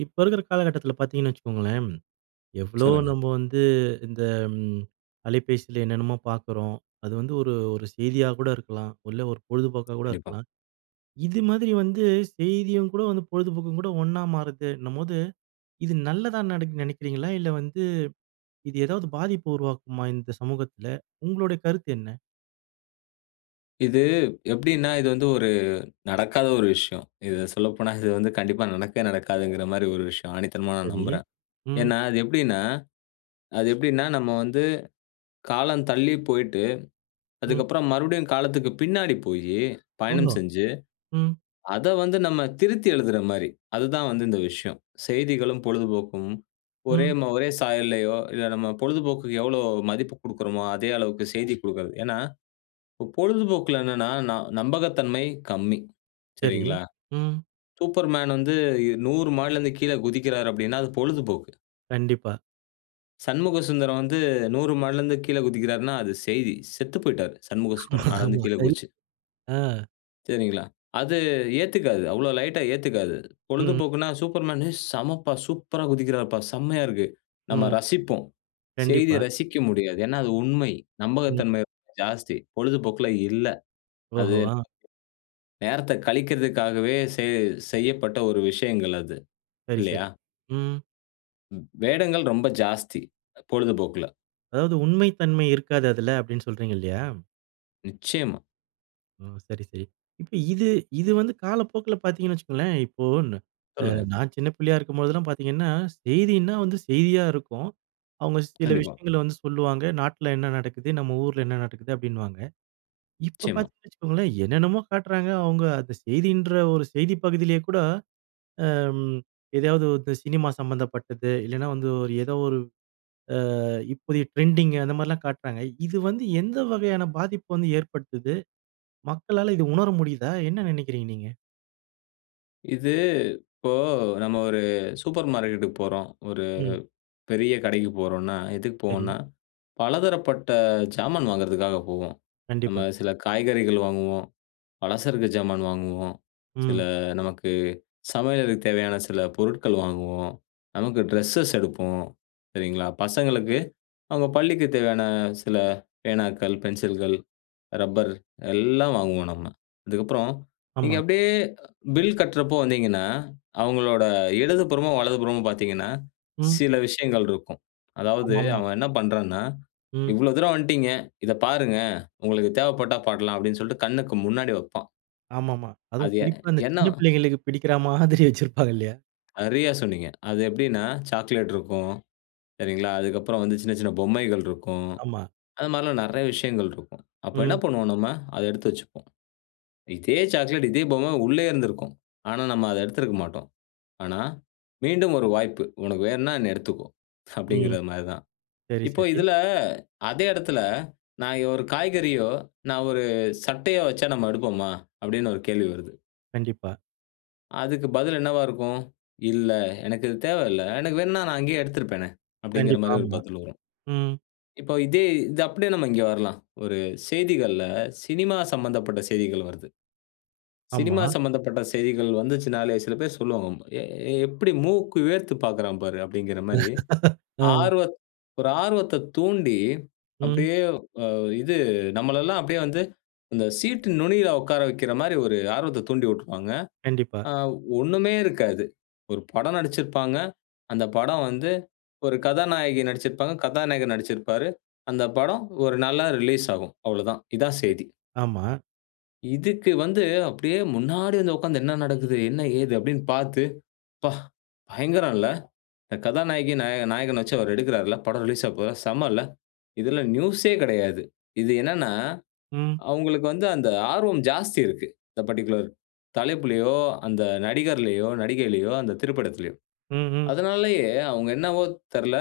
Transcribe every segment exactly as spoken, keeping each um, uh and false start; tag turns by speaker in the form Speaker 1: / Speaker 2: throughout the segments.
Speaker 1: இப்ப இருக்கிற காலகட்டத்தில பாத்தீங்கன்னு வச்சுக்கோங்களேன், எவ்ளோ
Speaker 2: சொல்லுங்க.
Speaker 1: நம்ம வந்து இந்த ம் அலைபேசில என்னென்னமோ பாக்குறோம். அது வந்து ஒரு, ஒரு செய்தியா கூட இருக்கலாம். இல்ல ஒரு பொழுதுபோக்காக கூட
Speaker 2: கண்டிப்பா.
Speaker 1: இருக்கலாம். இது மாதிரி வந்து செய்தியும் கூட வந்து பொழுதுபோக்கும் கூட ஒன்னா மாறுதுன்னபோது. இது நல்லதா நடக்குன்னு நெனைக்கிறீங்களா, இல்ல வந்து இது ஏதாவது பாதிப்பு உருவாக்குமா இந்த சமூகத்துல, உங்களுடைய கருத்து என்ன?
Speaker 2: இது எப்டின்னா இது வந்து ஒரு நடக்காத ஒரு விஷயம். இத சொல்லப்போனா இது வந்து கண்டிப்பா நடக்கவே நடக்காதுங்குற மாரி ஒரு விஷயம். ஆணித்தனமா நான்
Speaker 1: சரி.
Speaker 2: நம்புறேன்.
Speaker 1: ம்.
Speaker 2: ஏன்னா அது எப்டின்னா. அது எப்டின்னா, நம்ம வந்து, காலம் தள்ளி போயிட்டு.
Speaker 1: ம்.
Speaker 2: அதுக்கப்புறம் மறுபடியும் காலத்துக்கு பின்னாடி போயி.
Speaker 1: ஓ!
Speaker 2: பயணம் செஞ்சு.
Speaker 1: ம்.
Speaker 2: அத வந்து நம்ம திருத்தி எழுதுற மாரி. அதுதான் வந்து இந்த விஷயம். செய்திகளும், பொழுதுபோக்கும், ஒரே
Speaker 1: ம்.
Speaker 2: ம ஒரே சாயல்லயோ, இல்ல நம்ம பொழுதுபோக்குக்கு எவ்ளோ மதிப்பு கொடுக்கிறோமோ, அதே அளவுக்கு செய்தி கொடுக்கிறது. ஏன்னா, பொழுதுபோக்குல என்னன்னா, ந நம்பகத்தன்மை கம்மி.
Speaker 1: சரி.
Speaker 2: சரிங்களா?
Speaker 1: ம்.
Speaker 2: சூப்பர்மேன் வந்து இ நூறு மாடில இருந்து கீழ குதிக்கிறார்னா, அப்படின்னா அது பொழுதுபோக்கு.
Speaker 1: கண்டிப்பா.
Speaker 2: "சண்முகசுந்தரம் வந்து நூறு மாடில இருந்து கீழ குதிக்கிறார்ன்னா" அது செய்தி. "செத்து போய்யிட்டாரு.
Speaker 1: ஆமா,
Speaker 2: சண்முகசுந்தரம், மேல இருந்து
Speaker 1: ஆமா,
Speaker 2: கீழ
Speaker 1: சரி,
Speaker 2: குதிச்சு."
Speaker 1: அ.
Speaker 2: சரிங்களா? அது ஏத்துக்காது அவ்ளோ லைட்டா ஏத்துக்காது.
Speaker 1: ம்.
Speaker 2: பொழுதுபோக்குன்னா Superman "ஏ செமப்பா! சூப்பரா குதிக்கிறார்ப்பா, செம்மையா இருக்கு!" நம்ம
Speaker 1: ம்.
Speaker 2: ரசிப்போம். செய்திய
Speaker 1: கண்டிப்பா.
Speaker 2: ரசிக்க முடியாது. ஏன்னா அது உண்மை!
Speaker 1: ம்.
Speaker 2: நம்பகத்தன்மை ரொம்ப ஜாஸ்தி. பொழுதுபோக்குல இல்ல. அது
Speaker 1: ஓஹோ. அ.
Speaker 2: நேரத்த கழிக்கறதுக்காகவே செ செய்யப்பட்ட ஒரு விஷயங்கள் அது.
Speaker 1: சரி சரி.
Speaker 2: இல்லயா?
Speaker 1: ம்.
Speaker 2: ம், வேடங்கள் ரொம்ப ஜாஸ்தி! பொழுதுபோக்குல.
Speaker 1: அதாவது உண்மை தன்மை இருக்காது அதுல, அப்படின்னு சொல்றீங்க இல்லயா?
Speaker 2: நிச்சயமா!
Speaker 1: ஓ. சரி, சரி. இப்ப இது இது வந்து காலப்போக்குல பார்த்தீங்கன்னு வச்சுக்கோங்களேன். இப்போ ந அ
Speaker 2: சொல்லுங்க.
Speaker 1: நான் சின்ன பிள்ளையா இருக்கும்போதெல்லாம் பார்த்தீங்கன்னா, செய்தினா வந்து செய்தியா இருக்கும். அவங்க சில
Speaker 2: கண்டிப்பா.
Speaker 1: விஷயங்கள வந்து சொல்லுவாங்க. நாட்டுல என்ன நடக்குது? நம்ம ஊருல என்ன நடக்குது? அப்டின்னுவாங்க. இப்ப
Speaker 2: நிச்சயமா.
Speaker 1: பார்த்தீங்கன்னு வச்சுக்கோங்களேன், என்னென்னமோ காட்டுறாங்க, அவங்க அந்த செய்தின்ற ஒரு செய்தி பகுதியிலே கூட அம் எதையாவது வந்து சினிமா சம்மந்தப்பட்டது. இல்லனா வந்து ஒரு ஏதோ ஒரு அ இப்போதைய ட்ரெண்டிங் அந்த மாரிலாம் காட்டுறாங்க. இது வந்து எந்த வகையான பாதிப்பு வந்து ஏற்படுத்துது? மக்களால இது உணர முடியுதா? என்ன நினைக்கிறீங்க நீங்க?
Speaker 2: இது, இப்போ நம்ம ஒரு சூப்பர் மார்க்கெட்டுக்கு போறோம். ஒரு
Speaker 1: ம்.
Speaker 2: பெரிய கடைக்கு போறோன்னா, எதுக்கு
Speaker 1: சரி.
Speaker 2: போவோம்னா? பலதரப்பட்ட ஜாமான் வாங்குறதுக்காக போவோம். நம்ம
Speaker 1: கண்டிப்பா.
Speaker 2: சில காய்கறிகள் வாங்குவோம். பலசரக்கு ஜாமான் வாங்குவோம். சில
Speaker 1: ம்.
Speaker 2: நமக்கு சமையலுக்கு தேவையான சில பொருட்கள் வாங்குவோம். நமக்கு ட்ரெஸ்ஸஸ் எடுப்போம். சரிங்களா, பசங்களுக்கு, அவங்க பள்ளிக்குத் தேவையான சில பேனாக்கள், பென்சில்கள், ரப்பர் எல்லாம் வாங்குவோம், நம்ம. அதற்கப்றம் நீங்க
Speaker 1: ஆமா.
Speaker 2: அப்டியே பில் கட்டுறப்ப வந்தீங்கன்னா, அவங்களோட இடது புறமும், வலது புறமும் பார்த்தீங்கன்னா,
Speaker 1: ம்.
Speaker 2: சில விஷயங்கள் இருக்கும். அதாவது
Speaker 1: ஆமாமா.
Speaker 2: அவன் என்ன பண்ணுறான்னா,
Speaker 1: ம்.
Speaker 2: "இவ்ளோ தூரம் வந்துட்டீங்க. இத பாருங்க, உங்களுக்கு தேவைப்பட்டா பாக்கலாம்." அப்டின்னு சொல்ட்டு கண்ணுக்கு முன்னாடி வைப்பான்.
Speaker 1: ஆமாமா. அதுவும்
Speaker 2: அது எ
Speaker 1: குறிப்பா அந்த
Speaker 2: என்ன?
Speaker 1: சின்ன பிள்ளைகளுக்கு பிடிக்கிற மாதிரி வச்சிருப்பாங்க, இல்லையா?
Speaker 2: சரியா சொன்னீங்க! அது எப்டின்னா, சாக்லேட் இருக்கும். சரிங்களா? அதற்கப்பறம் வந்து, சின்ன சின்ன பொம்மைகள் இருக்கும்.
Speaker 1: ஆமா.
Speaker 2: அத மாரில்லாம் நிறைய விஷயங்கள் இருக்கும். அப்ப என்ன
Speaker 1: ம்.
Speaker 2: பண்ணுவோம் நாம. அத எடுத்து வைச்சிக்குவோம். இதே சாக்லேட், இதே பொம்மை உள்ளயே இருந்திருக்கும். ஆனா நம்ம அத எடுத்திருக்க மாட்டோம். ஆனா "மீண்டும் ஒரு வாய்ப்பு. உனக்கு வேணும்னா, என்ன எடுத்துக்கோ"
Speaker 1: ம்.
Speaker 2: அப்டின்கிறது மாரி தான்.
Speaker 1: சரி,
Speaker 2: இப்ப,
Speaker 1: சரி.
Speaker 2: இதில, அதே இடத்துல நான் ஒரு காய்கறியோ, நான் ஒரு சட்டையோ வைச்சா நம்ம எடுப்போமா? அப்டின்னு ஒரு கேள்வி வருது.
Speaker 1: கண்டிப்பா.
Speaker 2: அதுக்கு பதில் என்னவா இருக்கும்? "இல்ல, எனக்கு இது தேவையில்ல. எனக்கு வேணும்னா நான் அங்கேயே எடுத்திருப்பேனே" அப்படிங்கிற
Speaker 1: கண்டிப்பா.
Speaker 2: மாதிரி ஒரு
Speaker 1: ஆமா.
Speaker 2: பதில் வரும்.
Speaker 1: ம்.
Speaker 2: இப்ப இதே இது அப்படியே நம்ம இங்கே வரலாம். ஒரு செய்திகள்ல சினிமா சம்பந்தப்பட்ட செய்திகள் வருது. சினிமா
Speaker 1: ஆமா.
Speaker 2: சம்மந்தப்பட்ட செய்திகள் வந்துச்சுன்னாலே சில பேரு சொல்லுவாங்க, "எ எப்படி மூக்கு வேர்த்து பாக்குறான் பாரு." அப்படிங்கிற மாரி
Speaker 1: ம்.
Speaker 2: ஆர்வத் ஒரு ஆர்வத்த தூண்டி
Speaker 1: ம்.
Speaker 2: அப்படியே அ இது நம்மளல்லாம் அப்படியே வந்து அந்த சீட் நுனியில உட்கார வைக்கிற மாதிரி ஒரு ஆர்வத்த தூண்டி விட்ருவாங்க.
Speaker 1: கண்டிப்பா.
Speaker 2: அ ஒண்ணுமே இருக்காது. ஒரு படம் நடிச்சுருப்பாங்க. அந்த படம் வந்து ஒரு கதாநாயகி நடிச்சுருப்பாங்க, கதாநாயகர் நடிச்சிருப்பாரு. அந்த படம் ஒரு நாள்ல ரிலீஸ் ஆகும் அவ்வளவுதான். இதான் செய்தி.
Speaker 1: ஆமா.
Speaker 2: இதுக்கு வந்து அப்படியே முன்னாடி வந்து உட்கார்ந்து, "என்ன நடக்குது? என்ன, ஏது?" அப்படீன்னு பாத்து, "அப்பா, பயங்கரல்ல! இந்த கதாநாயகி நாய நாயகன வச்சு அவர் எடுக்குறார்ல படம் ரிலீஸ் ஆவபோவுதா? செம்ம இல்ல." இதுல நியூசே கெடையாது. இது என்னன்னா,
Speaker 1: ம்.
Speaker 2: அவங்களுக்கு வந்து அந்த ஆர்வம் ஜாஸ்தி இருக்கு இந்த பர்ட்டிகுலர் தலைப்பிலயோ, அந்த நடிகர்லையோ, நடிகைலையோ, அந்த திரைப்படத்திலையோ.
Speaker 1: ம், ம்.
Speaker 2: அதனாலேயே அவங்க என்னவோ தெர்ல,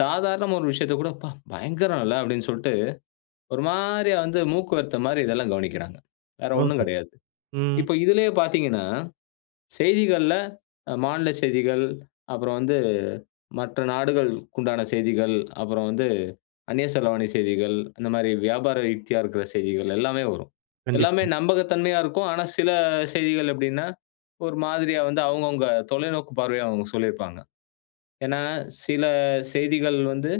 Speaker 2: சாதாரணமா ஒரு விஷயத்த கூட, "அப்பா! பயங்கரல்ல." அப்படீன்னு சொல்லிட்டு ஒரு மாரியா வந்து மூக்குவேர்த்த மாரி இதெல்லாம் கவனிக்கிறாங்க. வேறு ஒண்ணும்
Speaker 1: ஓஹோ!
Speaker 2: கெடையாது.
Speaker 1: ம்.
Speaker 2: இப்ப இதுலயே பாத்தீங்கன்னா, செய்திகள்ல மாநில செய்திகள், அப்புறம் வந்து மற்ற நாடுகளுக்குண்டான செய்திகள், அப்புறம் வந்து அந்நிய செலவாணி செய்திகள், இந்த மாரி வியாபார யுக்தியா இருக்கிற செய்திகள் எல்லாமே வரும்.
Speaker 1: கண்டிப்பா.
Speaker 2: எல்லாமே நம்பகத்தன்மையா இருக்கும். ஆனா சில செய்திகள் எப்படின்னா ஒரு மாதிரியா வந்து அவுங்க, அவுங்க தொலைநோக்கு பார்வையா அவங்க சொல்லியிருப்பாங்க. ஏன்னா சில செய்திகள் வந்து,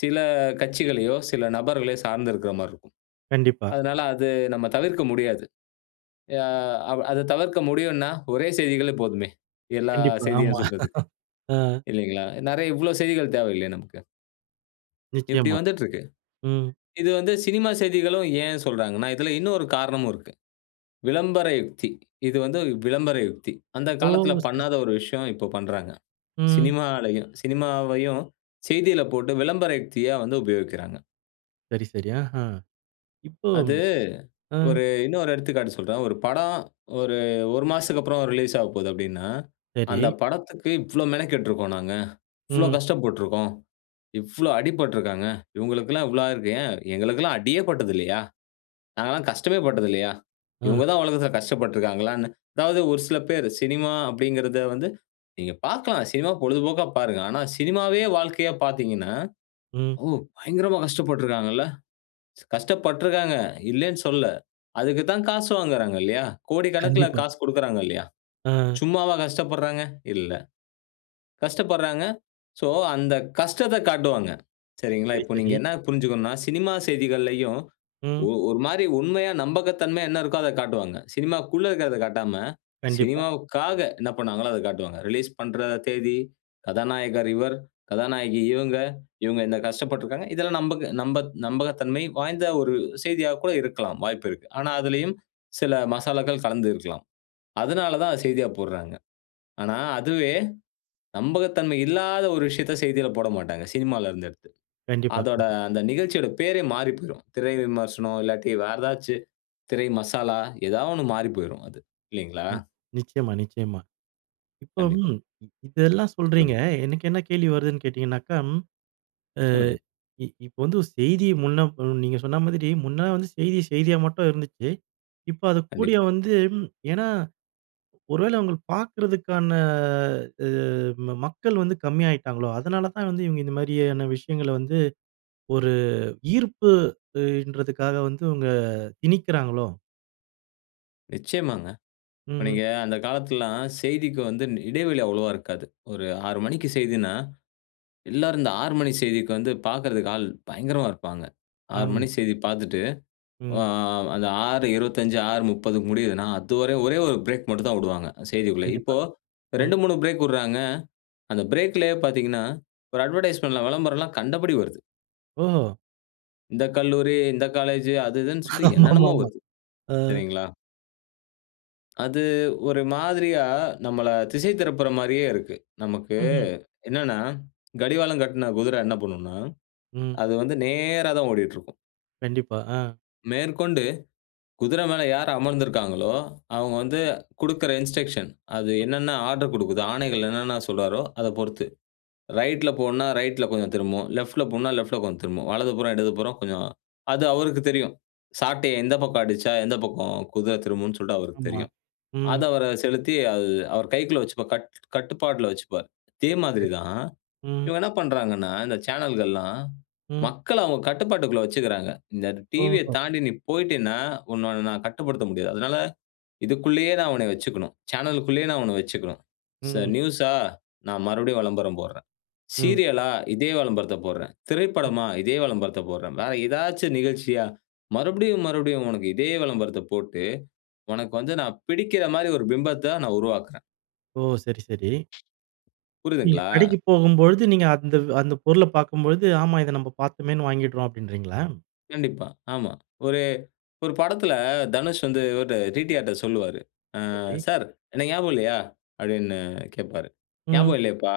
Speaker 2: சில கட்சிகளையோ சில நபர்களையோ சார்ந்து இருக்கிற மாரி இருக்கும்.
Speaker 1: கண்டிப்பா.
Speaker 2: அதனால அது நம்ம தவிர்க்க முடியாது. அ அவ் அத தவிர்க்க முடியுன்னா ஒரே செய்திகளே போதுமே. எல்லா
Speaker 1: கண்டிப்பா.
Speaker 2: செய்தியும்
Speaker 1: ஆமா.
Speaker 2: சொல்றதுக்கு.
Speaker 1: ம்.
Speaker 2: இல்லைங்களா? நெறைய இவ்வளோ செய்திகள் தேவையில்லையே நமக்கு. இப்படி
Speaker 1: நிச்சயமா,
Speaker 2: வந்துட்டுருக்கு.
Speaker 1: ம்.
Speaker 2: இது வந்து சினிமா செய்திகளும் ஏன் சொல்றாங்கன்னா, இதுல இன்னொரு காரணமும் இருக்கு. "விளம்பர யுக்தி!" இது வந்து விளம்பர யுக்தி. அந்த
Speaker 1: ஓ!
Speaker 2: காலத்துல
Speaker 1: சரி,
Speaker 2: பண்ணாத
Speaker 1: சரி.
Speaker 2: ஒரு விஷயம். இப்போ பண்றாங்க.
Speaker 1: ம்.
Speaker 2: சினிமாலயும் சினிமாவையும் செய்தில போட்டு விளம்பர யுக்தியா வந்து உபயோகிக்கிறாங்க.
Speaker 1: சரி, சரி. ஆஹ. இப்போ
Speaker 2: அது,
Speaker 1: அ.
Speaker 2: ஒரு இன்னொரு எடுத்துக்காட்டு சொல்றேன். ஒரு படம் ஒரு, ஒரு மாசத்துக்கு அப்புறம் ரிலீஸ் ஆகப்போது அப்படின்னா, அந்த
Speaker 1: சரி.
Speaker 2: படத்துக்கு "இவ்ளோ மெனக்கெட்டுருக்கோம் நாங்க. இவ்ளோ
Speaker 1: ம்.
Speaker 2: கஷ்டப்பட்டுருக்கோம். இவ்ளோ அடிபட்டுருக்காங்க. இவங்களுக்கெல்லாம் இவ்ளோ ஆயிருக்கு." ஏன் எங்களுக்கெல்லாம் அடியே பட்டதுல்லையா? நாங்க எல்லா கஷ்டமே பட்டதுல்லையா?
Speaker 1: அ.
Speaker 2: இவங்க தான் உலகத்துல கஷ்டப்பட்டுருக்கிறாங்களான்னு. அதாவது ஒரு சில பேர், சினிமா அப்படிங்கிறத வந்து நீங்க பார்க்கலாம். சினிமா, பொழுதுபோக்கா பாருங்க. ஆனா, சினிமாவே வாழ்க்கைய பார்த்தீங்கன்னா,
Speaker 1: ம்.
Speaker 2: "ஓ! பயங்கரமா கஷ்டப்பட்டுருக்காங்கல்ல." கஷ்டப்பட்டுருக்காங்க, இல்லன்னு சொல்லல. அதக்கு தான் காசு வாங்குறாங்க இல்லையா, கோடிக்கணக்குல
Speaker 1: கண்டிப்பா.
Speaker 2: காசு கொடுக்குறாங்க இல்லையா,
Speaker 1: அ.
Speaker 2: சும்மாவா கஷ்டப்படுறாங்க? இல்ல. கஷ்டப்படுறாங்க. சோ அந்த கஷ்டத்த காட்டுவாங்க. சரிங்களா,
Speaker 1: சரி,
Speaker 2: இப்ப நீங்க
Speaker 1: சரி.
Speaker 2: என்ன புரிஞ்சுக்கணுனா சினிமா செய்திகள்லையும் ஒ
Speaker 1: ம்.
Speaker 2: ஒரு மாதிரி உண்மையா, நம்பகத்தன்மையா என்ன இருக்கோ அத காட்டுவாங்க. சினிமாக்குள்ள இருக்கிறத காட்டாம,
Speaker 1: கண்டிப்பா.
Speaker 2: சினிமாவுக்காக என்ன பண்ணாங்களோ அத காட்டுவாங்க. ரிலீஸ் பண்ற தேதி, கதாநாயகர் இவர், கதாநாயகி இவங்க, இவங்க இந்த கஷ்டப்பட்டுருக்காங்க. இதெல்லாம் நம்பக நம்ப நம்பகத்தன்மை வாய்ந்த ஒரு செய்தியா கூட இருக்கலாம், வாய்ப்பு இருக்கு. ஆனா அதுலயும் சில மசாலாக்கள் கலந்து இருக்கலாம். அதனாலதான் அத செய்தியா போட்றாங்க. ஆனா, அதுவே. நம்பகத்தன்மை இல்லாத ஒரு விஷயத்த செய்தில போடமாட்டாங்க. சினிமால இருந்து எடுத்து.
Speaker 1: கண்டிப்பா.
Speaker 2: அதோட
Speaker 1: கண்டிப்
Speaker 2: அந்த நிகழ்ச்சியோட பேரே மாறிப்போய்ரும். திரை விமர்சனம் இல்லாட்டி வேற ஏதாச்சு திரை மசாலா ஏதா ஒன்னு மாறிப்போய்ரும் அது. இல்லீங்களா?
Speaker 1: நி நிச்சயமா, நிச்சயமா! இப்போ
Speaker 2: கண்டிப்பா.
Speaker 1: ம் இதெல்லாம் சொல்றீங்க,
Speaker 2: சொல்லுங்க.
Speaker 1: எனக்கு என்ன கேள்வி வருதுன்னு கேட்டீங்கனாக்கா, அ
Speaker 2: சொல்லுங்க.
Speaker 1: இ இப்ப வந்து செய்தி முன்ன பொ நீங்க சொன்ன மாதிரி, முன்ன வந்து செய்தி செய்தியா மட்டும் இருந்துச்சு! இப்ப அது கூடிய
Speaker 2: கண்டிப்பா.
Speaker 1: வந்து ஏன்னா ஒரு வேள அவங்கள பார்க்கறதுக்கான அ ம மக்கள் வந்து கம்மியாகிட்டாங்களோ? அதனால தான் வந்து இவங்க இந்த மாதிரியான விஷயங்கள வந்து ஒரு ஈர்ப்பு அ இன்றதுக்காக வந்து இவங்க திணிக்கிறாங்களோ?
Speaker 2: நிச்சயமாங்க. இப்ப
Speaker 1: ம்ஹ்ம்.
Speaker 2: நீங்க அந்த காலத்ல்லாம் செய்திக்கு வந்து இடைவெளி அவ்வளவா இருக்காது. ஒரு ஆறு மணிக்கு செய்தின்னா எல்லோருந்த ஆறு மணி செய்திக்கு வந்து பாக்குறதுக்கு ஆள் பயங்கரமா இருப்பாங்க. ஆறு
Speaker 1: ஆமா.
Speaker 2: மணி செய்தி பார்த்துட்டு, ஆ
Speaker 1: ம்.
Speaker 2: அந்த ஆறு இருபத்தஞ்சு ஆறு முப்பதுக்கு முடியுதுன்னா, அதுவர ஒரே ஒரு பிரேக் மட்டும் தான் விடுவாங்க, செய்திக்குள்ள. இப்ப
Speaker 1: கண்டிப்பா, ம்.
Speaker 2: ரெண்டு மூணு பிரேக் விட்றாங்க. அந்த பிரேக்‌லயே பாத்தீங்கன்னா, ஒரு அட்வர்டைஸ்மென்ட்லாம், விளம்பரம்லாம் கண்டபடி வருது.
Speaker 1: ஓஹோ!
Speaker 2: இந்த கல்லூரி, இந்த காலேஜு, அது இதுன்னு சொல்லி என்னன்னமோ
Speaker 1: ஆமாமாமா.
Speaker 2: வருது.
Speaker 1: ஆ.
Speaker 2: சரிங்களா? அது, ஒரு மாதிரியா, நம்மள திசை திருப்புற மாரியே இருக்கு. நமக்கு
Speaker 1: ம்ஹ்ம்.
Speaker 2: என்னானா, கடிவாளம் கட்ன குதிர என்ன பண்ணும்னா,
Speaker 1: ம்.
Speaker 2: அது வந்து நேரா தான் ஓடிட்டிருக்கும்.
Speaker 1: கண்டிப்பா, ஆ.
Speaker 2: மேற்கொண்டு, குதிர மேல யார் அமர்ந்திருக்காங்களோ, அவுங்க வந்து குடுக்கிற இன்ஸ்ட்ரக்ஷன். அது
Speaker 1: ம்.
Speaker 2: என்னென்ன ஆர்டர் குடுக்குதோ, ஆணைகள் என்னென்ன சொல்றாரோ, அத பொறுத்து. ரைட்ல போன்னா ரைட்ல போவும், திரும்பும். லெஃப்ட்ல போன்னா, லெஃப்ட்ல கொஞ்சம் திரும்பும். வலதுபுறம், இடதுபுறம் கொஞ்சம். அது அவருக்கு தெரியும். சாட்டைய எந்த பக்கம் அடிச்சா, எந்த பக்கம் குதிர திரும்பும்ன்னு சொல்ட்டு அவருக்கு
Speaker 1: ஆமா,
Speaker 2: தெரியும். அத
Speaker 1: ம்.
Speaker 2: அவரு செலுத்தி அது அவர் கைக்குள்ள வச்சுப்பார். கட் கட்டுப்பாட்ல வைச்சுப்பார். இதே மாதிரி
Speaker 1: சரி.
Speaker 2: தான்.
Speaker 1: ம்.
Speaker 2: இவங்க என்ன பண்றாங்கன்னா, இந்த சேனல்கள்லாம்
Speaker 1: ம்.
Speaker 2: மக்கள அவுங்க கட்டுப்பாட்டுக்குள்ள வைச்சிக்குறாங்க. இந்த டிவிய
Speaker 1: ஓஹோ!
Speaker 2: தாண்டி, நீ போய்ட்டேன்னா உன்ன, நான் கட்டுப்படுத்த முடியாது. அதனால இதுக்குள்ளயே, நான் உன்ன வச்சிக்கணும். சேனலுக்குள்ளயே, நான் உன்ன வைச்சுக்கணும். ச
Speaker 1: ம்.
Speaker 2: நியூஸ்‌ஸா நான் மறுபடியும் விளம்பரம் போடுறேன்.
Speaker 1: ம்.
Speaker 2: சீரியலா இதே விளம்பரத்தைப் போடுறேன்.
Speaker 1: ம்
Speaker 2: திரைப்படமா, இதே விளம்பரத்தைப் போடுறேன். வேற ஏதாச்சும் நிகழ்ச்சியா, மறுபடியும், மறுபடியும். உனக்கு இதே விளம்பரத்த போட்டு, உனக்கு வந்து நான் பிடிக்கிற மாதிரி ஒரு பிம்பத்த நான் உருவாக்குறேன்.
Speaker 1: ஓ! சரி, சரி. நீங்க
Speaker 2: புரியுதுங்களா?
Speaker 1: கடைக்கு போகும்பொழுது நீங்க அந்த அந்த பொருள பார்க்கும்பொழுது, "ஆமா இத நம்ப பார்த்தோமேனு வாங்கிடுறோம்," அப்படின்றீங்களா?
Speaker 2: கண்டிப்பா ஆமா. ஒரு ஒரு படத்தில தனுஷ் வந்து ஒரு டி.டி.ஆர்.ட்ட சொல்லுவாரு. "ஆ
Speaker 1: சரி.
Speaker 2: சார் என்ன ஞாபகம் இல்லையா?" அப்படின்னு கேப்பாரு.
Speaker 1: ம்.
Speaker 2: "ஞாபகம் இல்லையேப்பா."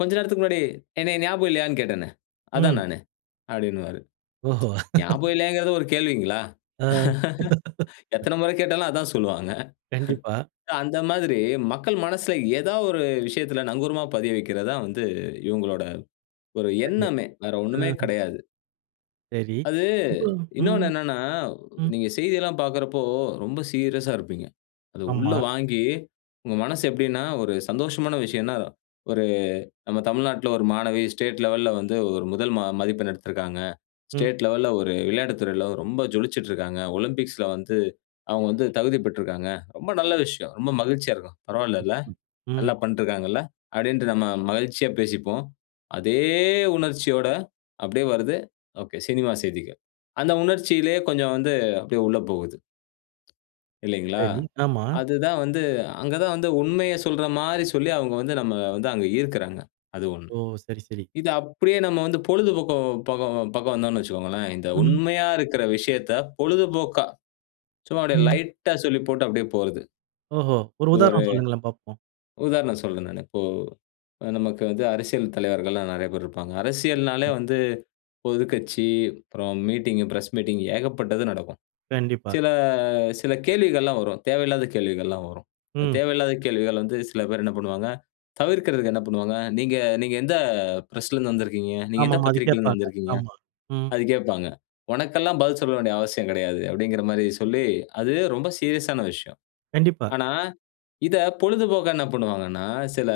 Speaker 2: "கொஞ்ச நேரத்துக்கு முன்னாடி என்ன ஞாபகம் இல்லையானு கேட்டேனே? அதான்
Speaker 1: ம்.
Speaker 2: நானு." அப்படின்வாரு.
Speaker 1: ஓஹோ!
Speaker 2: ஞாபகம் இல்லையாங்கறது ஒரு கேள்விங்களா?
Speaker 1: ஆ.
Speaker 2: எத்தன முற கேட்டாலும் அதான் சொல்வாங்க.
Speaker 1: கண்டிப்பா.
Speaker 2: அந்த மாதிரி மக்கள் மனசுல ஏதாவது ஒரு விஷயத்தில நங்கூரமா பதிய வைக்கிறது தான் வந்து இவங்களோட ஒரு
Speaker 1: சரி.
Speaker 2: எண்ணமே. வேற ஒண்ணுமே
Speaker 1: ம்ஹ்ம்.
Speaker 2: கெடையாது.
Speaker 1: சரி.
Speaker 2: அது,
Speaker 1: இப்போ
Speaker 2: இன்னொன்னு
Speaker 1: ம்.
Speaker 2: என்னன்னா,
Speaker 1: ம்.
Speaker 2: நீங்க செய்தில்லாம் பார்க்கறப்போ ரொம்ப சீரியஸ்‌ஸா இருப்பீங்க. அத உள்ள
Speaker 1: ஆமா.
Speaker 2: வாங்கி, உங்க மனசு எப்படின்னா ஒரு சந்தோஷமான விஷயம்னா "ஒரு நம்ம தமிழ்நாட்டில ஒரு மாணவி ஸ்டேட் லெவல்‌ல வந்து ஒரு முதல் ம மதிப்பெண் எடுத்திருக்காங்க.
Speaker 1: ம்.
Speaker 2: ஸ்டேட் லெவல்‌ல ஒரு விளையாட்டு துறையில ரொம்ப ஜொலிச்சுட்டு இருக்காங்க. ஒலிம்பிக்ஸ்‌ல வந்து அவங்க வந்து தகுதி பெற்றிருக்காங்க." ரொம்ப நல்ல விஷயம். ரொம்ப மகிழ்ச்சியா இருக்கும். பரவாயில்லல.
Speaker 1: ம்.
Speaker 2: நல்லா பண்ட்ருக்காங்கல்ல. அப்படின்டு நம்ம மகிழ்ச்சியா பேசிப்போம். அதே உணர்ச்சியோட அப்படியே வருது. சினிமா செய்திகள். அந்த உணர்ச்சியிலேயே கொஞ்சம் வந்து அப்படியே உள்ள போகுது. இல்லைங்களா?
Speaker 1: சரி, ஆமா.
Speaker 2: அதுதான் வந்து அங்க தான் வந்து, உண்மைய சொல்றா மாரி சொல்லி அவங்க வந்து நம்மள வந்து அங்க ஈர்க்குறாங்க. அது ஒண்ணு.
Speaker 1: ஓ! சரி, சரி.
Speaker 2: இது அப்படியே நம்ம வந்து பொழுதுபோக்கோம் பக்கம் பக்கம் வந்தோம் வைச்சுக்கொங்களேன், இந்த
Speaker 1: ம்.
Speaker 2: உண்மையா இருக்குற விஷயத்த பொழுதுபோக்கா, சும்மா அப்படியே
Speaker 1: ம்.
Speaker 2: லைட்‌டா சொல்லி போட்டு அப்படியே போறது.
Speaker 1: ஓஹோ! ஒரு
Speaker 2: இது ஒரு
Speaker 1: உதாரணம் சொல்லுங்களேன் பாப்போம்.
Speaker 2: உதாரணம் சொல்றேன் நானு. இப்போ நமக்கு வந்து அரசியல் தலைவர்கள்லாம் நிறைய பேர் இருப்பாங்க. அரசியல்னாலே
Speaker 1: கண்டிப்பா.
Speaker 2: வந்து பொதுக்கட்சி, அப்புறம் மீட்டிங், பிரஸ் மீட்டிங் ஏகப்பட்டது நடக்கும்.
Speaker 1: கண்டிப்பா.
Speaker 2: சில சில கேள்விகள்லாம் வரும். தேவையில்லாத கேள்விகள்லாம் வரும்.
Speaker 1: ம்.
Speaker 2: தேவையில்லாத கேள்விகள் வந்து சில பேர் என்ன பண்ணுவாங்க? தவிர்க்கிறதுக்கு என்ன பண்ணுவாங்க, "நீங்க நீங்க எந்த பிரஸ்லேருந்து வந்திருக்கிங்க? நீங்க
Speaker 1: ஆமா.
Speaker 2: எந்த
Speaker 1: அது
Speaker 2: பத்திரிக்கையிலேந்து
Speaker 1: கேப்பாங்க
Speaker 2: வந்திருக்கீங்க?
Speaker 1: ஆமா ம்.
Speaker 2: அது கேப்பாங்க. உனக்கெல்லாம் பதில் சொல்ல வேண்டிய அவசியம் கிடையாது." அப்படிங்கற மாரி சொல்லி, அதுவெ ரொம்ப சீரியஸான விஷயம்.
Speaker 1: கண்டிப்பா.
Speaker 2: ஆனா இத பொழுதுபோக்கா என்ன பண்ணுவாங்கனா, சில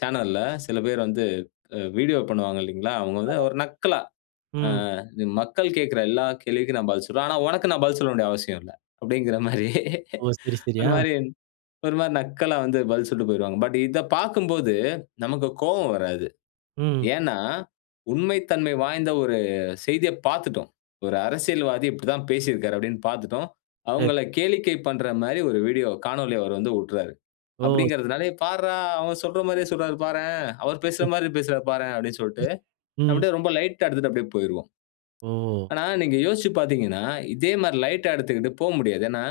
Speaker 2: சேனல்‌ல சில பேரு வந்து வீடியோ பண்ணுவாங்க இல்லைங்களா? அவங்க வந்து
Speaker 1: ஆமாமா
Speaker 2: ஒரு நக்கலா, "ஆ
Speaker 1: ம்.
Speaker 2: மக்கள் கேட்கிற எல்லா கேள்விக்கும் நான் பதில் சொல்லுவேன். ஆனா உனக்கு நான் பதில் சொல்ல வேண்டிய அவசியம் இல்ல." அப்படின்கிற மாரி
Speaker 1: ஓ. சரி, சரி.
Speaker 2: ஒரு
Speaker 1: அ.
Speaker 2: மாரி ஒரு மாரி நக்கலா வந்து பதில் சொல்லிட்டு போயிறுவாங்க. பட் இதப் பார்க்கும்போது நமக்கு கோவம் வராது.
Speaker 1: ம்.
Speaker 2: ஏன்னா உண்மைத்தன்மை வாய்ந்த ஒரு செய்தியப் பாத்துட்டோம். ஒரு அரசியல்வாதி இப்படித்தான் பேசியிருக்காறு அப்படினு பாத்துட்டோம்.
Speaker 1: சரி.
Speaker 2: அவங்கள கேளிக்கை பண்ற மாரி ஒரு வீடியோ காணொளி அவர் வந்து உட்றாரு.
Speaker 1: ஓ, சரி.
Speaker 2: அப்படிங்கறதனால "பார்ரா! அவங்க சொல்ற மாரியே சொல்கிறாரு பாரேன். அவர் பேசுறா
Speaker 1: ம்.
Speaker 2: மாரி பேசுறார் பாரேன்." அப்படினு சொல்ட்டு
Speaker 1: ம்.
Speaker 2: அப்படியே ரொம்ப லைட்‌டா எடுத்துட்டு அப்படியே போய்ருவோம்.
Speaker 1: ஓ!
Speaker 2: ஆனா நீங்க யோசிச்சு பாத்தீங்கனா, இதே மாரி லைட்‌டா எடுத்துக்குட்டு போ முடியாது. ஏன்னா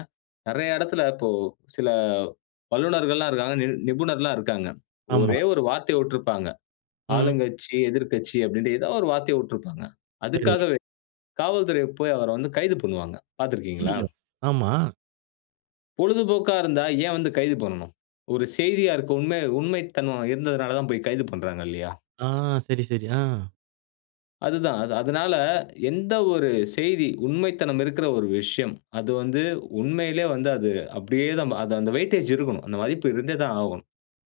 Speaker 2: நிறைய இடத்தில இப்போ சில வல்லுனர்கள்ல்லாம் இருக்காங்க, நி நிபுணர்கள்ல்லாம் இருக்காங்க.
Speaker 1: ஆமா.
Speaker 2: ஒரே ஒரு வார்த்தைய உட்டிருப்பாங்க.
Speaker 1: ம்.
Speaker 2: ஆளுங்கட்சி, எதிர்க்கட்சி அப்படின்டு ஏதாவது ஒரு வார்த்தைய உட்டிருப்பாங்க.
Speaker 1: சரி.
Speaker 2: அதுக்காகவே காவல்துறை போய் அவர வந்து கைது பண்ணுவாங்க. பாத்திருக்கிங்களா?
Speaker 1: ஐயயோ! ஆமா!
Speaker 2: பொழுதுபோக்கா இருந்தா ஏன் வந்து கைது பண்ணனும். ஒரு செய்தியா இருக்கும் உண்மை உண்மைத்தன்மை இருந்ததனால தான், போய் கைது பண்றாங்க இல்லையா?
Speaker 1: ஆ, சரி, சரி. ஆ.
Speaker 2: அதுதான். அது அதனால, எந்த ஒரு செய்தி உண்மைத்தனம் இருக்கிற ஒரு விஷயம். அது வந்து, உண்மையிலே வந்து அது அப்படியே தான். அது அந்த வெய்டேஜ் இருக்குணும். அந்த வாய்ப்பு இருந்தே தான் ஆகும்.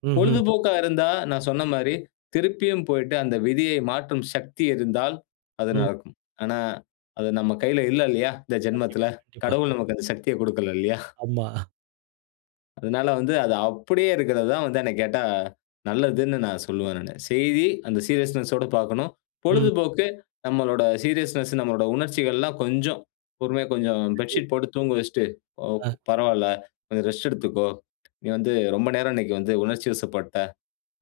Speaker 1: ம்ஹ்ம்.
Speaker 2: பொழுதுபோக்கா இருந்தா, நான் சொன்ன மாரி திருப்பியும் போய்ட்டு, அந்த விதியை மாற்றும் சக்தி இருந்தால், அது
Speaker 1: ம்.
Speaker 2: நடக்கும். ஆனா, அது நம்ம கையில இல்ல இல்லையா, இந்த
Speaker 1: கண்டிப்பா,
Speaker 2: ஜென்மத்தில.
Speaker 1: கண்டிப்பா.
Speaker 2: கடவுள் நமக்கு அந்த சக்திய குடுக்கல இல்லையா?
Speaker 1: ஆமா.
Speaker 2: அதனால வந்து அது அப்படியே இருக்கிறது தான் வந்து என்னை கேட்டா நல்லதுன்னு நான் சொல்லுவேன் நானு. செய்தி, அந்த சீரியஸ்னெஸ் ஓட பாக்கணும்.
Speaker 1: ம்.
Speaker 2: பொழுதுபோக்கு நம்மளோட சீரியஸ்னெஸ், நம்மளோட உணர்ச்சிகள், எல்லாம் கொஞ்சம் பொறுமையா கொஞ்சம்
Speaker 1: அய்யோ!
Speaker 2: பெட்ஷீட் போட்டு தூங்க வச்சிட்டு, "ஓப்
Speaker 1: ஹ.
Speaker 2: பரவால்ல, கொஞ்சம் ரெஸ்ட் எடுத்துக்கொ. நீ வந்து ரொம்ப நேரம் இன்னைக்கு வந்து உணர்ச்சிவசப்பட்ட"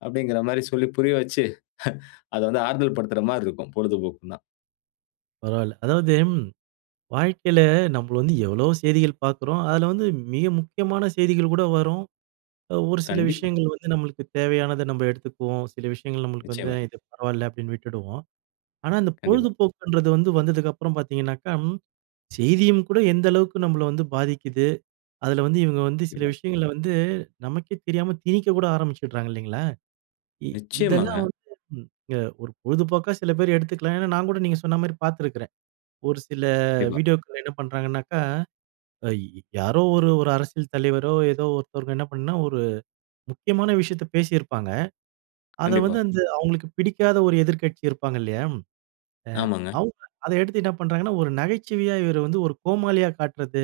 Speaker 2: அப்படிங்கற மாரி சொல்லி புரிய வச்சி, ஹ அதை வந்து ஆறுதல் படுத்துகிற மாதிரி இருக்கும் பொழுதுபோக்குன்னா.
Speaker 1: பரவால்ல. அதாவது வாழ்க்கையில, நம்மள வந்து எவ்வளோ செய்திகள் பார்க்குறோம். அதில வந்து மிக முக்கியமான செய்திகள் கூட வரும். அ ஒரு சில
Speaker 2: கண்டிப்பா.
Speaker 1: விஷயங்கள் வந்து நம்மளுக்கு தேவையான நம்ம எடுத்துக்குவோம். சில விஷயங்கள் நம்மளுக்கு வந்து
Speaker 2: நிச்சயமா.
Speaker 1: இது பரவால்ல அப்படின்னு விட்டுடுவோம். ஆனா, இந்த
Speaker 2: கண்டிப்பா.
Speaker 1: பொழுதுபோக்குன்றது வந்து, வந்ததுக்கப்புறம் பார்த்தீங்கனாக்கா, செய்தியும் கூட எந்த அளவுக்கு நம்பள வந்து பாதிக்குது. அதில வந்து, இவங்க வந்து, சில
Speaker 2: கண்டிப்பா.
Speaker 1: விஷயங்களை வந்து, நமக்கே தெரியாம திணிக்கக் கூட ஆரம்பிச்சிடுறாங்க இல்லைங்களா. இ இதெல்லாம்
Speaker 2: நிச்சயமாங்க.
Speaker 1: வந்து அ ஒரு பொழுதுபோக்கா சில பேர் எடுத்துக்கலாம். ஏன்னா நான் கூட நீங்க சொன்ன மாரி பார்த்துருக்கிறேன். ஒரு சில
Speaker 2: கண்டிப்பா.
Speaker 1: வீடியோக்கள்ல என்ன பண்ணுறாங்கனாக்கா, அய் யாரோ ஒரு ஒரு அரசியல் தலைவரோ, ஏதோ ஒருத்தவங்க என்ன பண்ணினா, ஒரு முக்கியமான விஷயத்த பேசியிருப்பாங்க. அத வந்து
Speaker 2: கண்டிப்பா.
Speaker 1: அந்த அவங்களுக்கு பிடிக்காத ஒரு எதிர்க்கட்சி இருப்பாங்க இல்லையா, அ
Speaker 2: ஆமாங்க.
Speaker 1: அவுங்க அதை எடுத்து என்ன பண்ணுறாங்கன்னா, ஒரு நகைச்சுவையா இவர வந்து ஒரு கோமாளியா காட்டுறது.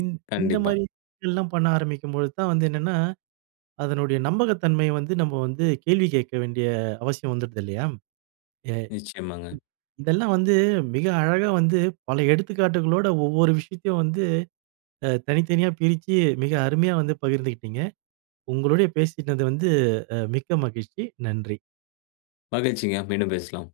Speaker 1: இந் இந்த
Speaker 2: கண்டிப்பா.
Speaker 1: மாதிரிலாம் பண்ண ஆரம்பிக்கும்போது தான் வந்து என்னென்னா, அதனுடைய நம்பகத்தன்மைய வந்து, நம்ம வந்து கேள்வி கேட்க வேண்டிய அவசியம் வந்துடுது இல்லையா. எ
Speaker 2: நிச்சயமாங்க.
Speaker 1: இதெல்லாம் வந்து மிக அழகா வந்து பல எடுத்துக்காட்டுகளோட, ஒவ்வொரு விஷயத்தையும் வந்து அ தனித்தனியா பிரிச்சு மிக அருமையா வந்து பகிர்ந்து கிட்டீங்க. உங்களுடைய பேசினது வந்து அ மிக்க மகிழ்ச்சி. நன்றி.
Speaker 2: மகிழ்ச்சிங்க. மீண்டும் பேசலாம்.